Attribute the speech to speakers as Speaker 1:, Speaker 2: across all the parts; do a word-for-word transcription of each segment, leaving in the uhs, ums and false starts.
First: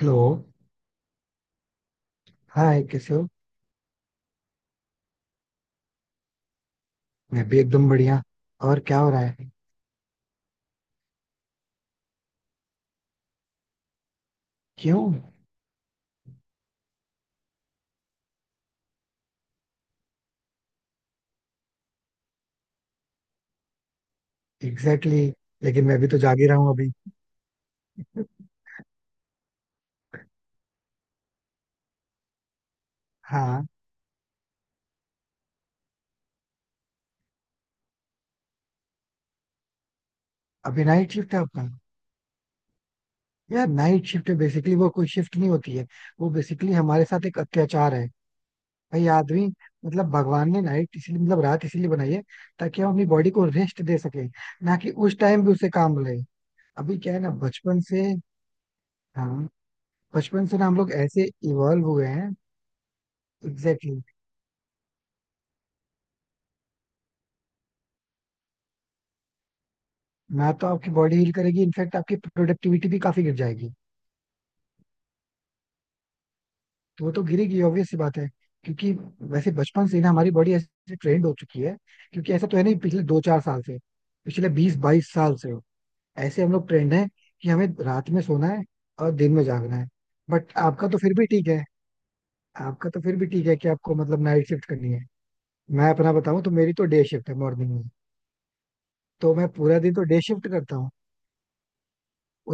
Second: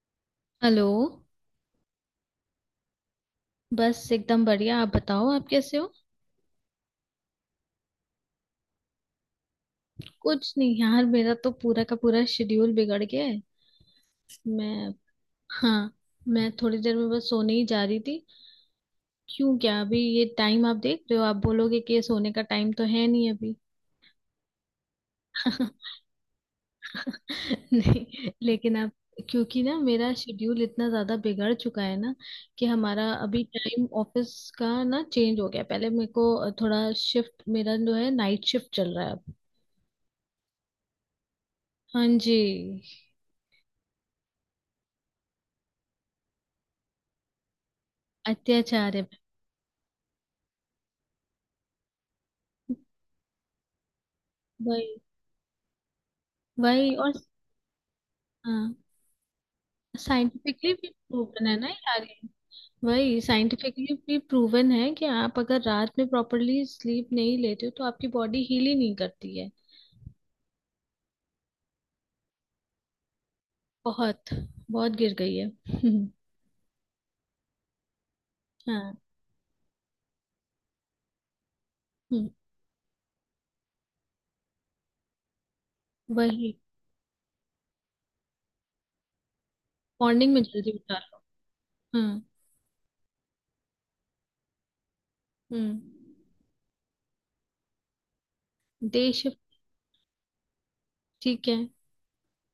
Speaker 1: Hello.
Speaker 2: Hello.
Speaker 1: Hi, कैसे हो?
Speaker 2: बस एकदम बढ़िया, आप बताओ, आप कैसे हो?
Speaker 1: मैं भी एकदम बढ़िया. और क्या हो रहा है?
Speaker 2: कुछ नहीं यार, मेरा तो पूरा का पूरा शेड्यूल बिगड़ गया है। मैं
Speaker 1: क्यों?
Speaker 2: हाँ। मैं थोड़ी देर में बस सोने ही जा रही थी। क्यों? क्या अभी ये टाइम आप देख रहे हो, आप बोलोगे कि ये सोने का टाइम तो है नहीं अभी।
Speaker 1: Exactly exactly. लेकिन मैं भी तो जाग ही रहा हूँ अभी.
Speaker 2: नहीं लेकिन आप क्योंकि ना मेरा शेड्यूल इतना ज्यादा बिगड़ चुका है ना, कि हमारा अभी
Speaker 1: हाँ.
Speaker 2: टाइम ऑफिस का ना चेंज हो गया। पहले मेरे को थोड़ा शिफ्ट मेरा जो है, नाइट शिफ्ट चल रहा है अब।
Speaker 1: अभी नाइट शिफ्ट है आपका?
Speaker 2: हाँ जी।
Speaker 1: यार, नाइट शिफ्ट है बेसिकली वो कोई शिफ्ट नहीं होती है. वो बेसिकली हमारे साथ एक अत्याचार है.
Speaker 2: अत्याचार है।
Speaker 1: भाई आदमी, मतलब भगवान ने नाइट इसलिए मतलब रात इसीलिए बनाई है ताकि हम अपनी बॉडी को रेस्ट दे सके. ना कि
Speaker 2: वही।
Speaker 1: उस टाइम भी उसे काम रहे.
Speaker 2: वही।
Speaker 1: अभी
Speaker 2: और
Speaker 1: क्या है ना, बचपन से.
Speaker 2: हाँ।
Speaker 1: हाँ. बचपन से ना
Speaker 2: साइंटिफिकली
Speaker 1: हम
Speaker 2: भी
Speaker 1: लोग ऐसे
Speaker 2: प्रूवन है ना
Speaker 1: इवॉल्व
Speaker 2: यार
Speaker 1: हुए
Speaker 2: ये।
Speaker 1: हैं.
Speaker 2: वही साइंटिफिकली
Speaker 1: एग्जैक्टली.
Speaker 2: भी प्रूवन है कि आप अगर रात में प्रॉपरली स्लीप नहीं लेते हो तो आपकी बॉडी हील ही नहीं करती है।
Speaker 1: ना तो आपकी बॉडी हील करेगी, इनफैक्ट आपकी प्रोडक्टिविटी भी काफी गिर जाएगी.
Speaker 2: बहुत, बहुत गिर गई है।
Speaker 1: तो वो तो गिरेगी, ऑब्वियस सी बात है. क्योंकि
Speaker 2: हाँ।
Speaker 1: वैसे बचपन से ही ना हमारी बॉडी ऐसे ट्रेंड हो चुकी है.
Speaker 2: हम्म।
Speaker 1: क्योंकि ऐसा तो है नहीं पिछले दो चार साल से, पिछले बीस बाईस साल से ऐसे हम
Speaker 2: वही।
Speaker 1: लोग ट्रेंड है कि हमें रात में सोना है और दिन में जागना है.
Speaker 2: मॉर्निंग में
Speaker 1: बट
Speaker 2: जल्दी
Speaker 1: आपका
Speaker 2: उठा
Speaker 1: तो फिर
Speaker 2: लो।
Speaker 1: भी ठीक है.
Speaker 2: हाँ।
Speaker 1: आपका तो फिर भी ठीक है कि आपको मतलब नाइट शिफ्ट करनी है.
Speaker 2: हम्म।
Speaker 1: मैं अपना बताऊं तो मेरी तो डे शिफ्ट है मॉर्निंग में.
Speaker 2: डे
Speaker 1: तो
Speaker 2: शिफ्ट।
Speaker 1: मैं पूरा दिन तो डे शिफ्ट करता हूँ.
Speaker 2: ठीक है।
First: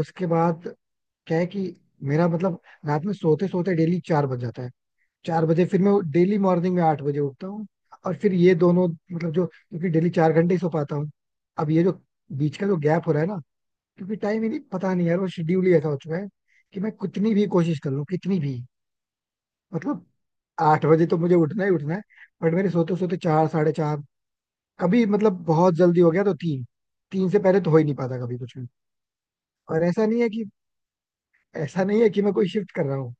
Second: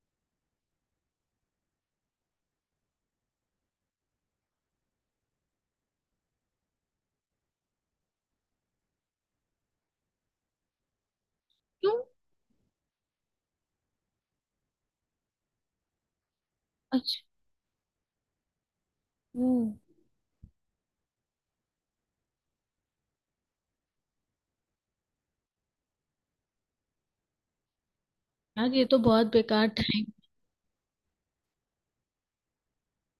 Speaker 1: उसके बाद क्या है कि मेरा मतलब रात में सोते सोते डेली चार बज जाता है. चार बजे फिर मैं डेली मॉर्निंग में आठ बजे उठता हूँ. और फिर ये दोनों मतलब जो, क्योंकि डेली चार घंटे ही सो पाता हूँ. अब ये
Speaker 2: क्यों?
Speaker 1: जो बीच का जो गैप हो रहा है ना, क्योंकि टाइम ही नहीं, पता नहीं यार, वो शेड्यूल ही ऐसा हो चुका है कि मैं
Speaker 2: अच्छा।
Speaker 1: कितनी भी कोशिश कर लूँ, कितनी भी,
Speaker 2: वो
Speaker 1: मतलब आठ बजे तो मुझे उठना ही उठना है. बट मेरे सोते सोते चार, साढ़े चार, कभी मतलब बहुत जल्दी हो गया तो तीन. तीन से पहले तो हो ही नहीं पाता कभी कुछ भी.
Speaker 2: यार ये तो बहुत बेकार
Speaker 1: और
Speaker 2: टाइम।
Speaker 1: ऐसा नहीं है कि ऐसा नहीं है कि मैं कोई शिफ्ट कर रहा हूँ,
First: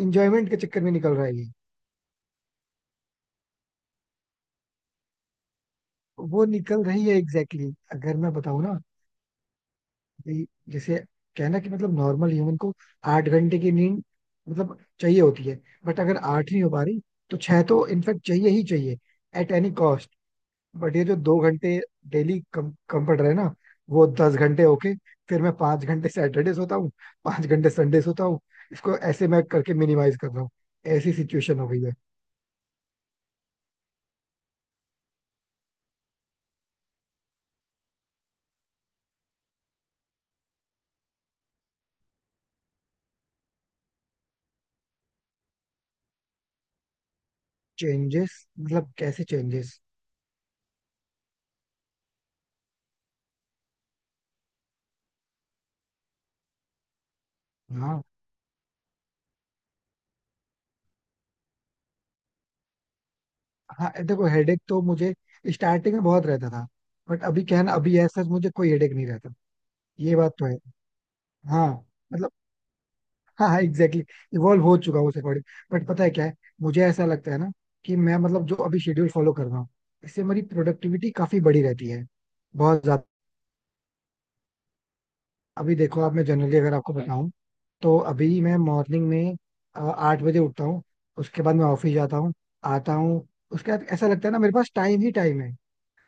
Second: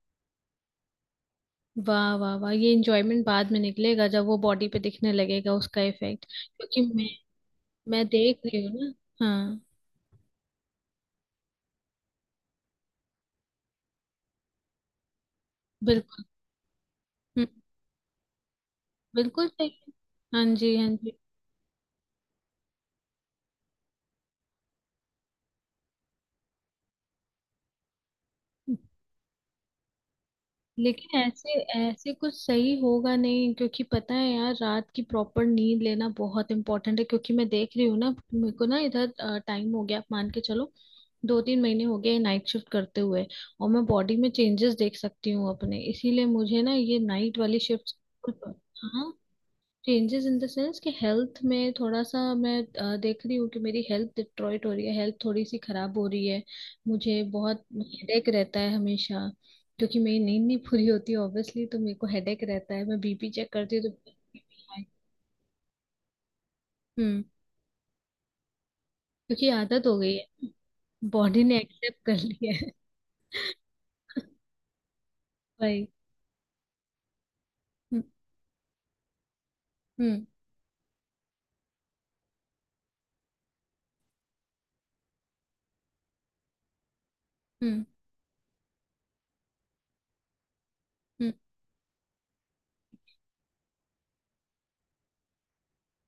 Speaker 1: इंजॉयमेंट के चक्कर में निकल रहा है ये.
Speaker 2: वाह वाह वाह, ये एंजॉयमेंट बाद में निकलेगा जब वो बॉडी पे दिखने लगेगा उसका इफेक्ट,
Speaker 1: वो
Speaker 2: क्योंकि
Speaker 1: निकल
Speaker 2: मैं
Speaker 1: रही है, एग्जैक्टली exactly.
Speaker 2: मैं
Speaker 1: अगर मैं
Speaker 2: देख
Speaker 1: बताऊँ
Speaker 2: रही हूँ
Speaker 1: ना,
Speaker 2: ना। हाँ।
Speaker 1: ये जैसे कहना कि मतलब नॉर्मल ह्यूमन को आठ घंटे की नींद मतलब चाहिए होती है. बट अगर
Speaker 2: बिल्कुल।
Speaker 1: आठ नहीं हो पा रही तो
Speaker 2: हम्म,
Speaker 1: छह तो इनफेक्ट चाहिए ही चाहिए,
Speaker 2: बिल्कुल
Speaker 1: एट
Speaker 2: सही
Speaker 1: एनी
Speaker 2: है।
Speaker 1: कॉस्ट.
Speaker 2: हाँ जी, हाँ
Speaker 1: बट ये जो
Speaker 2: जी।
Speaker 1: दो घंटे डेली कम कम पड़ रहे हैं ना, वो दस घंटे होके, फिर मैं पांच घंटे सैटरडे सोता हूँ, पांच घंटे संडे सोता हूँ. इसको ऐसे मैं करके मिनिमाइज कर रहा हूँ. ऐसी
Speaker 2: लेकिन ऐसे
Speaker 1: सिचुएशन हो गई है.
Speaker 2: ऐसे कुछ सही होगा नहीं, क्योंकि पता है यार रात की प्रॉपर नींद लेना बहुत इंपॉर्टेंट है। क्योंकि मैं देख रही हूँ ना, मेरे को ना इधर टाइम हो गया, आप मान के चलो दो तीन महीने हो गए नाइट शिफ्ट करते हुए। और मैं बॉडी में चेंजेस देख सकती हूँ अपने, इसीलिए मुझे ना ये नाइट वाली शिफ्ट।
Speaker 1: चेंजेस मतलब
Speaker 2: हाँ।
Speaker 1: कैसे changes?
Speaker 2: Changes in the sense कि हेल्थ में थोड़ा सा मैं अ, देख रही हूँ कि मेरी हेल्थ डिस्ट्रॉयट हो रही है, हेल्थ थोड़ी सी खराब हो रही है। मुझे बहुत
Speaker 1: हाँ
Speaker 2: हेडेक रहता है हमेशा, क्योंकि मेरी नींद नहीं पूरी होती ऑब्वियसली तो मेरे को हेडेक रहता है। मैं बीपी चेक करती हूँ
Speaker 1: हाँ,
Speaker 2: तो
Speaker 1: देखो हेडेक तो
Speaker 2: high।
Speaker 1: मुझे स्टार्टिंग में बहुत रहता था. बट
Speaker 2: हम्म।
Speaker 1: अभी क्या है ना, अभी ऐसा मुझे कोई हेडेक नहीं रहता.
Speaker 2: क्योंकि आदत हो गई
Speaker 1: ये बात तो
Speaker 2: है।
Speaker 1: है.
Speaker 2: बॉडी ने
Speaker 1: हाँ.
Speaker 2: एक्सेप्ट कर
Speaker 1: मतलब
Speaker 2: लिया है।
Speaker 1: हाँ हाँ एग्जैक्टली, इवॉल्व हो चुका हूँ उस अकॉर्डिंग. बट
Speaker 2: भाई।
Speaker 1: पता है क्या है, मुझे ऐसा लगता है ना कि
Speaker 2: हम्म।
Speaker 1: मैं मतलब जो अभी शेड्यूल फॉलो कर रहा हूँ, इससे
Speaker 2: हम्म।
Speaker 1: मेरी प्रोडक्टिविटी काफी बड़ी रहती है, बहुत ज्यादा. अभी देखो आप, मैं जनरली अगर आपको बताऊं
Speaker 2: हम्म।
Speaker 1: तो अभी मैं मॉर्निंग में अ, आठ बजे उठता हूँ.
Speaker 2: हम्म।
Speaker 1: उसके बाद मैं ऑफिस जाता हूँ, आता हूँ. उसके बाद ऐसा लगता है ना मेरे पास टाइम ही टाइम है.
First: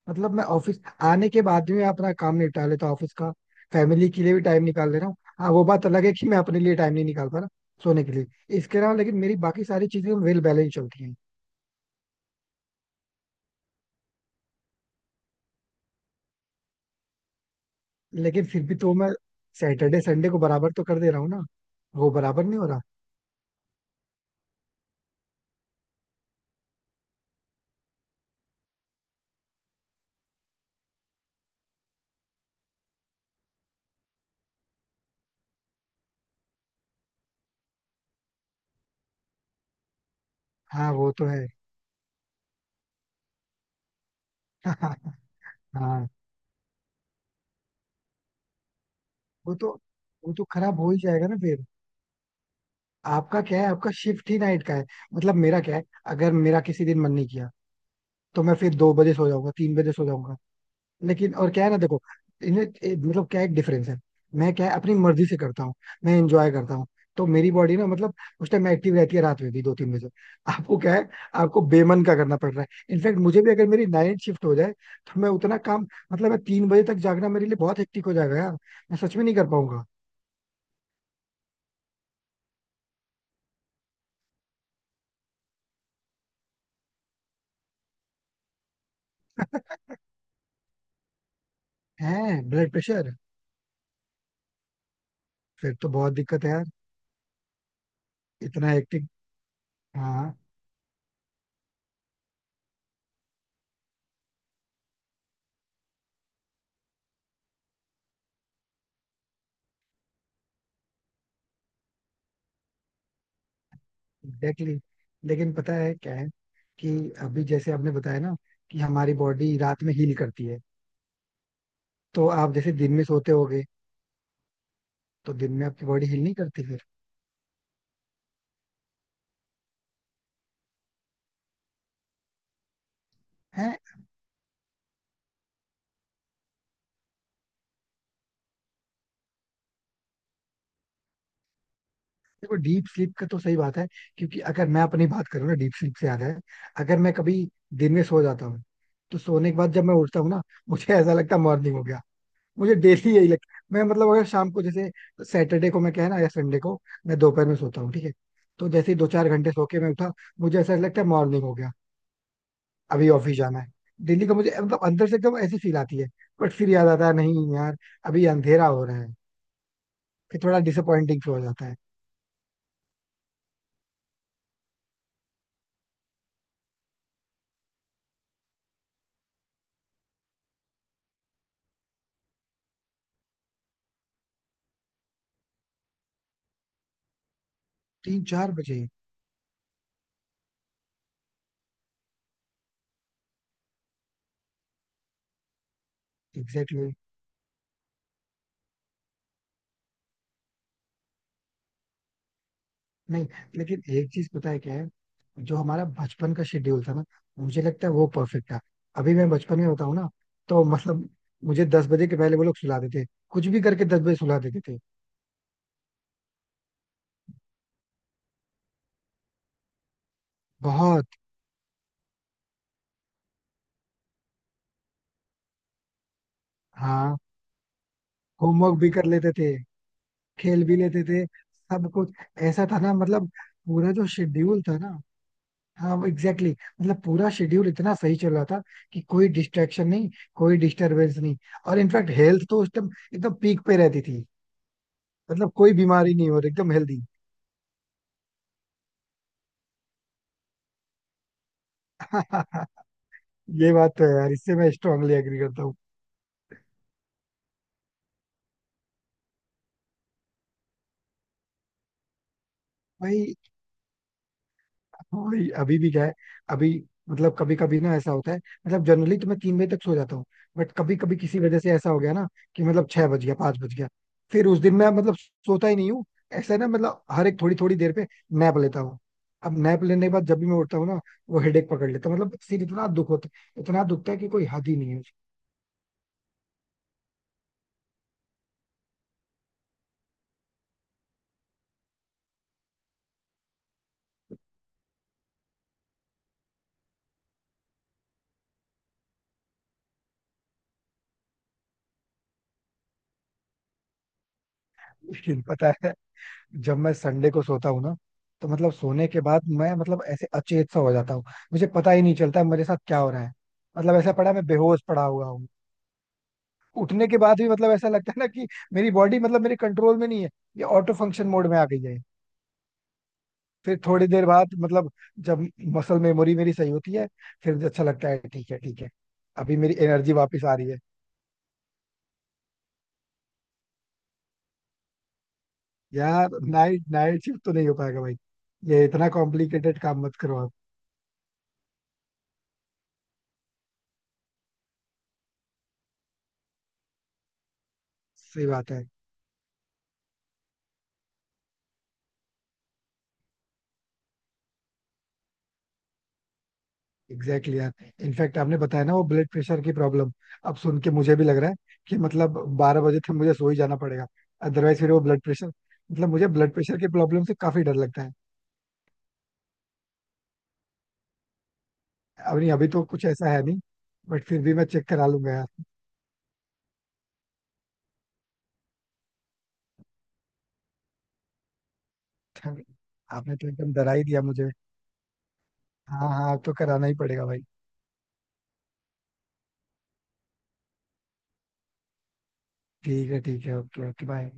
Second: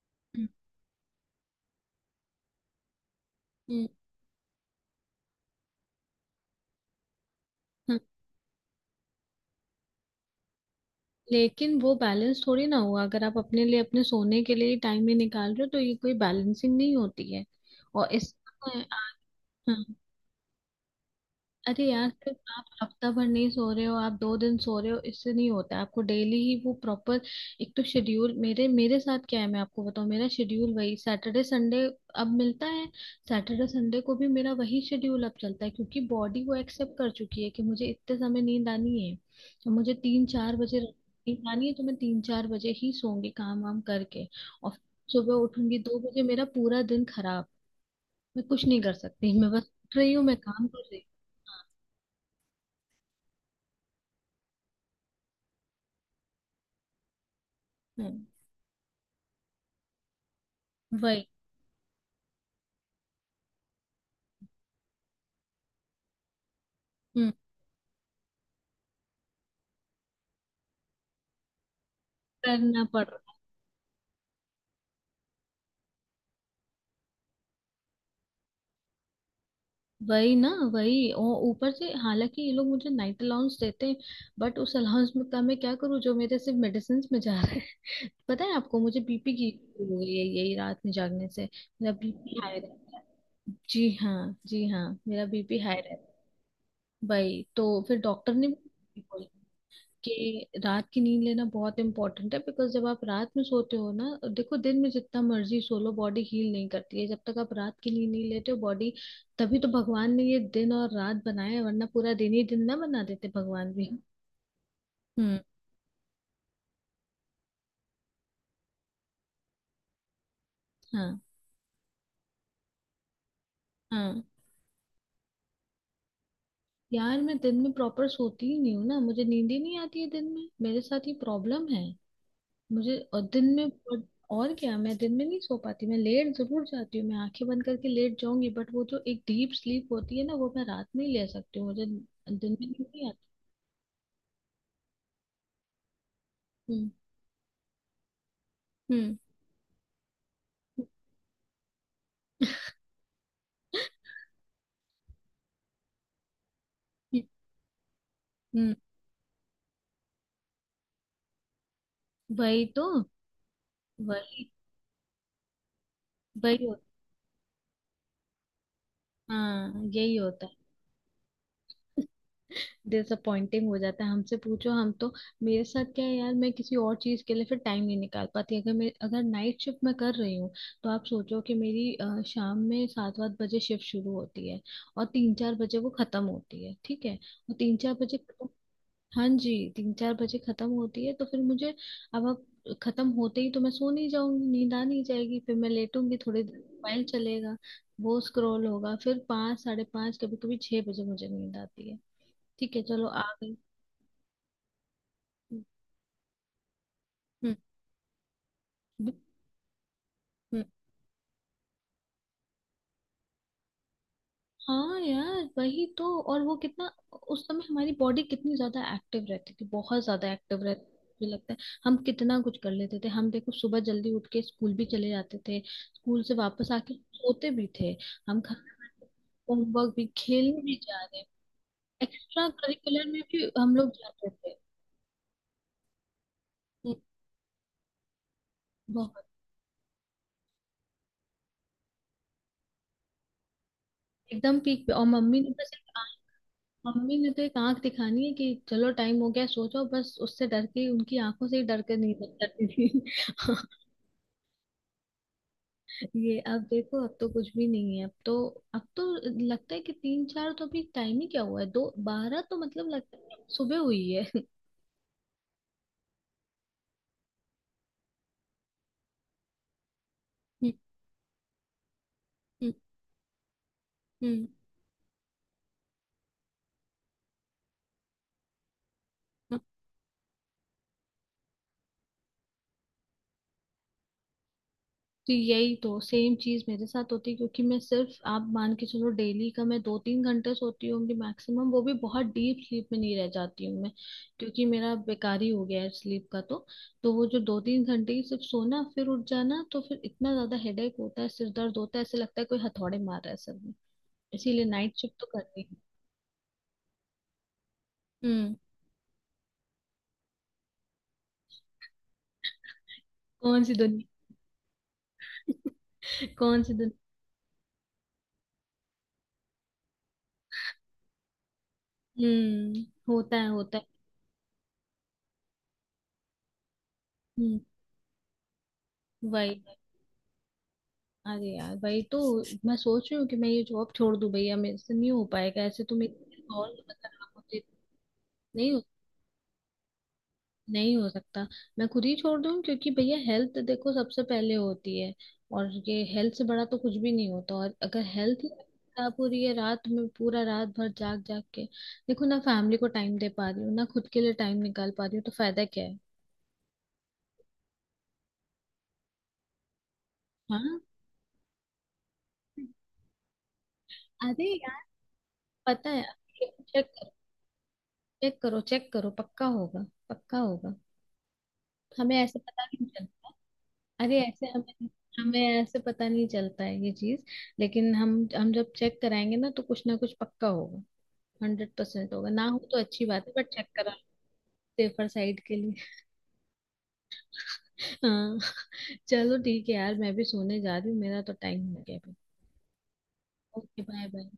Speaker 1: मतलब मैं
Speaker 2: हम्म।
Speaker 1: ऑफिस आने के बाद भी मैं अपना काम निपटा लेता हूँ ऑफिस का.
Speaker 2: हम्म।
Speaker 1: फैमिली के लिए भी टाइम निकाल ले रहा हूँ. हाँ वो बात अलग है कि मैं अपने लिए टाइम नहीं निकाल पा रहा सोने के लिए. इसके अलावा लेकिन मेरी बाकी सारी चीजें वेल बैलेंस चलती हैं.
Speaker 2: लेकिन वो बैलेंस थोड़ी ना हुआ अगर आप अपने लिए अपने सोने के लिए टाइम ही निकाल रहे हो, तो ये कोई बैलेंसिंग नहीं होती है। और इस
Speaker 1: लेकिन फिर भी तो मैं
Speaker 2: हाँ।
Speaker 1: सैटरडे संडे को बराबर तो कर दे रहा हूँ ना.
Speaker 2: अरे यार
Speaker 1: वो
Speaker 2: सिर्फ
Speaker 1: बराबर नहीं
Speaker 2: आप
Speaker 1: हो रहा.
Speaker 2: हफ्ता भर नहीं सो रहे हो, आप दो दिन सो रहे हो, इससे नहीं होता है। आपको डेली ही वो प्रॉपर एक तो शेड्यूल मेरे मेरे साथ क्या है, मैं आपको बताऊं, मेरा शेड्यूल वही सैटरडे संडे अब मिलता है। सैटरडे संडे को भी मेरा वही शेड्यूल अब चलता है, क्योंकि बॉडी वो एक्सेप्ट कर चुकी है कि मुझे इतने समय नींद आनी है। तो मुझे तीन चार बजे
Speaker 1: हाँ वो तो है.
Speaker 2: नींद आनी है तो मैं तीन चार बजे ही सोऊंगी, काम वाम करके। और सुबह उठूंगी दो
Speaker 1: हाँ.
Speaker 2: बजे मेरा पूरा दिन खराब। मैं कुछ नहीं कर सकती, मैं
Speaker 1: वो
Speaker 2: बस
Speaker 1: तो,
Speaker 2: उठ रही हूँ,
Speaker 1: वो
Speaker 2: मैं
Speaker 1: तो
Speaker 2: काम
Speaker 1: खराब
Speaker 2: कर
Speaker 1: हो ही
Speaker 2: रही
Speaker 1: जाएगा ना फिर. आपका क्या है, आपका शिफ्ट ही नाइट का है. मतलब मेरा क्या है, अगर मेरा किसी दिन मन नहीं किया
Speaker 2: हूँ। हाँ,
Speaker 1: तो मैं फिर दो बजे सो जाऊंगा, तीन बजे सो जाऊंगा.
Speaker 2: वही।
Speaker 1: लेकिन और क्या है ना, देखो, इन्हें ए- मतलब क्या, एक डिफरेंस है. मैं क्या है, अपनी मर्जी से करता हूँ, मैं एंजॉय करता हूँ. तो
Speaker 2: हम्म।
Speaker 1: मेरी बॉडी ना मतलब उस टाइम एक्टिव रहती है रात में भी, दो तीन बजे. आपको क्या है, आपको बेमन का करना पड़ रहा
Speaker 2: करना
Speaker 1: है.
Speaker 2: पड़
Speaker 1: इनफैक्ट
Speaker 2: रहा है।
Speaker 1: मुझे भी, अगर मेरी नाइट शिफ्ट हो जाए तो मैं उतना काम, मतलब मैं तीन बजे तक जागना मेरे लिए बहुत हेक्टिक हो जाएगा यार. मैं सच में नहीं कर पाऊंगा.
Speaker 2: वही ना, वही, और ऊपर से हालांकि ये लोग मुझे नाइट अलाउंस देते हैं, बट उस अलाउंस में का मैं क्या करूँ, जो मेरे सिर्फ मेडिसिन में जा रहा है। पता है आपको, मुझे बीपी की issue हो गई है, यही रात में जागने से। मेरा
Speaker 1: है
Speaker 2: बीपी हाई
Speaker 1: ब्लड
Speaker 2: रहता है।
Speaker 1: प्रेशर?
Speaker 2: जी हाँ, जी हाँ, मेरा बीपी
Speaker 1: फिर
Speaker 2: हाई
Speaker 1: तो
Speaker 2: रहता है।
Speaker 1: बहुत दिक्कत है यार.
Speaker 2: वही तो, फिर डॉक्टर ने
Speaker 1: इतना
Speaker 2: भी
Speaker 1: हेक्टिक.
Speaker 2: बोला
Speaker 1: हाँ.
Speaker 2: कि रात की नींद लेना बहुत इंपॉर्टेंट है, बिकॉज जब आप रात में सोते हो ना, देखो दिन में जितना मर्जी सो लो बॉडी हील नहीं करती है, जब तक आप रात की नींद नहीं लेते हो बॉडी। तभी तो भगवान ने ये दिन और रात बनाया है, वरना पूरा दिन ही दिन ना बना देते भगवान भी।
Speaker 1: Exactly exactly.
Speaker 2: हम्म।
Speaker 1: लेकिन पता है क्या है, कि अभी जैसे आपने बताया ना कि हमारी बॉडी रात में हील करती है,
Speaker 2: हाँ।
Speaker 1: तो आप जैसे दिन में सोते होगे,
Speaker 2: हाँ
Speaker 1: तो दिन में आपकी बॉडी हील नहीं करती फिर?
Speaker 2: यार, मैं दिन में प्रॉपर सोती ही नहीं हूँ ना, मुझे नींद ही नहीं आती है दिन में, मेरे साथ ये प्रॉब्लम है। मुझे और दिन में
Speaker 1: है.
Speaker 2: और और क्या, मैं दिन में नहीं सो पाती। मैं लेट जरूर जाती हूँ, मैं आंखें बंद करके लेट जाऊंगी, बट वो जो एक डीप स्लीप होती है ना, वो मैं रात में ही ले सकती हूँ, मुझे दिन
Speaker 1: देखो
Speaker 2: में
Speaker 1: डीप
Speaker 2: नींद नहीं
Speaker 1: स्लीप
Speaker 2: आती।
Speaker 1: का तो सही बात है, क्योंकि अगर मैं अपनी बात करूँ ना, डीप स्लीप से याद है,
Speaker 2: हम्म।
Speaker 1: अगर मैं कभी दिन में सो जाता हूँ
Speaker 2: हम्म।
Speaker 1: तो सोने के बाद जब मैं उठता हूँ ना, मुझे ऐसा लगता है मॉर्निंग हो गया. मुझे डेली यही लगता है. मैं मतलब अगर शाम को जैसे, सैटरडे को मैं क्या है ना, या संडे को मैं दोपहर में सोता हूँ ठीक है, तो
Speaker 2: हम्म,
Speaker 1: जैसे ही दो चार घंटे सो के मैं उठा, मुझे ऐसा लगता है मॉर्निंग हो गया,
Speaker 2: वही तो।
Speaker 1: अभी ऑफिस जाना है. डेली का
Speaker 2: वही।
Speaker 1: मुझे मतलब अंदर से एकदम ऐसी फील आती है. बट
Speaker 2: वही
Speaker 1: फिर
Speaker 2: होता
Speaker 1: याद आता है नहीं यार, अभी अंधेरा हो रहा है.
Speaker 2: हाँ, यही
Speaker 1: फिर
Speaker 2: होता है।
Speaker 1: थोड़ा डिसअपॉइंटिंग हो जाता है.
Speaker 2: डिसअपॉइंटिंग हो जाता है, हमसे पूछो हम तो। मेरे साथ क्या है यार, मैं किसी और चीज के लिए फिर टाइम नहीं निकाल पाती, अगर मैं, अगर नाइट शिफ्ट मैं कर रही हूँ। तो आप सोचो, कि मेरी अ, शाम में सात आठ बजे शिफ्ट शुरू होती है और तीन चार बजे वो खत्म होती है, ठीक है। और तीन चार बजे,
Speaker 1: तीन चार बजे.
Speaker 2: हाँ जी, तीन चार बजे खत्म होती है तो फिर मुझे अब अब खत्म होते ही तो मैं सो नहीं जाऊंगी, नींद आ नहीं जाएगी, फिर मैं लेटूंगी थोड़ी देर,
Speaker 1: एग्जैक्टली.
Speaker 2: मोबाइल चलेगा, वो स्क्रॉल होगा, फिर पाँच, साढ़े पाँच कभी कभी छह बजे मुझे नींद आती है। ठीक है, चलो आ
Speaker 1: नहीं
Speaker 2: गई।
Speaker 1: लेकिन एक चीज पता है क्या है, जो हमारा बचपन का शेड्यूल था ना,
Speaker 2: हम्म।
Speaker 1: मुझे लगता है वो परफेक्ट था.
Speaker 2: ब-
Speaker 1: अभी मैं बचपन में बताऊँ ना,
Speaker 2: हम्म।
Speaker 1: तो मतलब मुझे दस बजे के पहले वो लोग सुला देते, कुछ भी करके दस बजे सुला देते थे.
Speaker 2: हाँ यार, वही तो। और वो कितना, उस समय हमारी बॉडी कितनी ज्यादा एक्टिव रहती थी, बहुत ज्यादा एक्टिव रहती थी।
Speaker 1: बहुत.
Speaker 2: मुझे लगता है, हम कितना कुछ कर लेते थे, हम देखो सुबह जल्दी उठ के स्कूल भी चले जाते थे, स्कूल से वापस आके
Speaker 1: हाँ.
Speaker 2: सोते भी थे। हम खाना
Speaker 1: होमवर्क भी कर
Speaker 2: खाते,
Speaker 1: लेते थे.
Speaker 2: होमवर्क भी, खेलने
Speaker 1: खेल
Speaker 2: भी
Speaker 1: भी लेते
Speaker 2: जा रहे,
Speaker 1: थे. सब कुछ.
Speaker 2: एक्स्ट्रा
Speaker 1: ऐसा था ना,
Speaker 2: करिकुलर में
Speaker 1: मतलब
Speaker 2: भी हम लोग
Speaker 1: पूरा जो
Speaker 2: जाते थे।
Speaker 1: शेड्यूल था ना, हाँ एग्जैक्टली exactly,
Speaker 2: हम्म।
Speaker 1: मतलब पूरा शेड्यूल इतना सही चल रहा था कि
Speaker 2: बहुत।
Speaker 1: कोई डिस्ट्रैक्शन नहीं, कोई डिस्टरबेंस नहीं. और इनफैक्ट हेल्थ तो उस टाइम एकदम पीक पे रहती थी,
Speaker 2: एकदम पीक पे। और मम्मी ने
Speaker 1: मतलब
Speaker 2: बस
Speaker 1: कोई
Speaker 2: एक
Speaker 1: बीमारी नहीं हो रही, एकदम हेल्दी.
Speaker 2: मम्मी ने तो एक आंख दिखानी है कि चलो टाइम हो गया सो जाओ, बस उससे डर के, उनकी आंखों से ही डर के नहीं करती थी।
Speaker 1: ये बात तो है यार, इससे मैं स्ट्रांगली एग्री करता हूँ.
Speaker 2: ये अब देखो, अब तो कुछ भी नहीं है। अब तो अब तो लगता है कि तीन चार तो अभी टाइम ही क्या हुआ है, दो बारह तो मतलब लगता
Speaker 1: भाई.
Speaker 2: है सुबह हुई है।
Speaker 1: भाई अभी भी क्या है, अभी मतलब कभी कभी ना ऐसा होता है. मतलब जनरली तो मैं तीन बजे तक सो जाता हूँ, बट
Speaker 2: हम्म।
Speaker 1: कभी कभी किसी वजह से ऐसा हो गया ना कि मतलब छह बज गया, पांच बज गया, फिर
Speaker 2: हम्म।
Speaker 1: उस दिन मैं मतलब सोता ही नहीं हूँ. ऐसा है ना मतलब हर एक थोड़ी थोड़ी देर पे नैप लेता हूँ. अब
Speaker 2: हम्म।
Speaker 1: नैप लेने के बाद जब भी मैं उठता हूँ ना, वो हेडेक पकड़ लेता है. मतलब सिर इतना दुख होता है, इतना दुखता है कि कोई हद ही नहीं है.
Speaker 2: तो यही तो सेम चीज मेरे साथ होती है, क्योंकि मैं सिर्फ, आप मान के चलो, डेली का मैं दो तीन घंटे सोती होंगी मैक्सिमम, वो भी बहुत डीप स्लीप में नहीं रह जाती हूँ मैं, क्योंकि मेरा बेकार ही हो गया है स्लीप का तो। तो वो जो दो तीन घंटे ही सिर्फ सोना, फिर उठ जाना, तो फिर इतना ज्यादा हेडेक होता है, सिर दर्द होता है, ऐसे लगता है कोई हथौड़े मार रहा है सर में। इसीलिए नाइट शिफ्ट तो
Speaker 1: मुश्किल
Speaker 2: करनी
Speaker 1: पता
Speaker 2: है।
Speaker 1: है, जब मैं संडे को सोता हूँ ना, तो
Speaker 2: हम्म।
Speaker 1: मतलब सोने के बाद मैं मतलब ऐसे अचेत सा हो जाता हूँ. मुझे पता ही नहीं चलता मेरे साथ क्या हो रहा है.
Speaker 2: कौन सी
Speaker 1: मतलब ऐसा पड़ा, मैं बेहोश पड़ा हुआ हूँ.
Speaker 2: दुनिया? कौन सी दुनिया?
Speaker 1: उठने के बाद भी मतलब ऐसा लगता है ना कि मेरी बॉडी मतलब मेरे कंट्रोल में नहीं है, ये ऑटो फंक्शन मोड में आ गई है.
Speaker 2: हम्म। होता है,
Speaker 1: फिर
Speaker 2: होता है।
Speaker 1: थोड़ी देर बाद मतलब जब मसल मेमोरी मेरी सही होती है,
Speaker 2: हम्म।
Speaker 1: फिर अच्छा लगता है, ठीक है ठीक है, अभी
Speaker 2: वही।
Speaker 1: मेरी एनर्जी वापस आ रही है.
Speaker 2: अरे यार भाई, तो मैं सोच रही हूँ कि मैं ये जॉब छोड़ दूँ, भैया मेरे से नहीं हो पाएगा ऐसे, तो
Speaker 1: यार,
Speaker 2: मेरी, और
Speaker 1: नाइट
Speaker 2: मतलब
Speaker 1: नाइट
Speaker 2: आप
Speaker 1: शिफ्ट तो
Speaker 2: मुझे,
Speaker 1: नहीं हो पाएगा भाई.
Speaker 2: नहीं हो
Speaker 1: ये इतना कॉम्प्लिकेटेड काम मत करो आप.
Speaker 2: नहीं हो सकता। मैं खुद ही छोड़ दूँ, क्योंकि भैया हेल्थ देखो सबसे पहले होती है, और ये हेल्थ से बड़ा तो कुछ भी नहीं होता। और अगर हेल्थ
Speaker 1: सही
Speaker 2: ही
Speaker 1: बात है.
Speaker 2: खराब हो रही है, रात में पूरा रात भर जाग जाग के, देखो ना फैमिली को टाइम दे पा रही हूँ, ना खुद के लिए टाइम निकाल पा रही हूँ, तो फायदा क्या है?
Speaker 1: एग्जैक्टली exactly यार, इनफैक्ट आपने बताया ना वो ब्लड प्रेशर की प्रॉब्लम, अब सुन
Speaker 2: हाँ।
Speaker 1: के मुझे भी लग रहा है कि मतलब बारह बजे तक मुझे सो ही जाना पड़ेगा.
Speaker 2: अरे
Speaker 1: अदरवाइज
Speaker 2: यार,
Speaker 1: फिर वो ब्लड प्रेशर,
Speaker 2: पता है।
Speaker 1: मतलब मुझे ब्लड प्रेशर
Speaker 2: चेक
Speaker 1: की
Speaker 2: करो।
Speaker 1: प्रॉब्लम से काफी डर लगता है.
Speaker 2: चेक करो, चेक करो, पक्का होगा। पक्का होगा। हमें
Speaker 1: अब
Speaker 2: ऐसे
Speaker 1: नहीं,
Speaker 2: पता
Speaker 1: अभी तो
Speaker 2: नहीं
Speaker 1: कुछ
Speaker 2: चलता।
Speaker 1: ऐसा है नहीं,
Speaker 2: अरे
Speaker 1: बट फिर
Speaker 2: ऐसे
Speaker 1: भी मैं
Speaker 2: हमें,
Speaker 1: चेक करा लूंगा
Speaker 2: हमें
Speaker 1: यार.
Speaker 2: ऐसे पता नहीं चलता है ये चीज। लेकिन हम हम जब चेक कराएंगे ना तो कुछ ना कुछ पक्का होगा। हंड्रेड परसेंट होगा, ना हो तो अच्छी बात है,
Speaker 1: आपने तो
Speaker 2: बट चेक
Speaker 1: एकदम डरा
Speaker 2: करा।
Speaker 1: ही दिया मुझे.
Speaker 2: सेफर साइड के लिए।
Speaker 1: हाँ हाँ, अब तो कराना ही पड़ेगा भाई.
Speaker 2: हाँ। चलो ठीक है यार, मैं भी सोने जा रही हूँ, मेरा तो टाइम हो गया अभी।
Speaker 1: ठीक है ठीक है.
Speaker 2: Okay
Speaker 1: okay okay
Speaker 2: bye bye.
Speaker 1: Bye.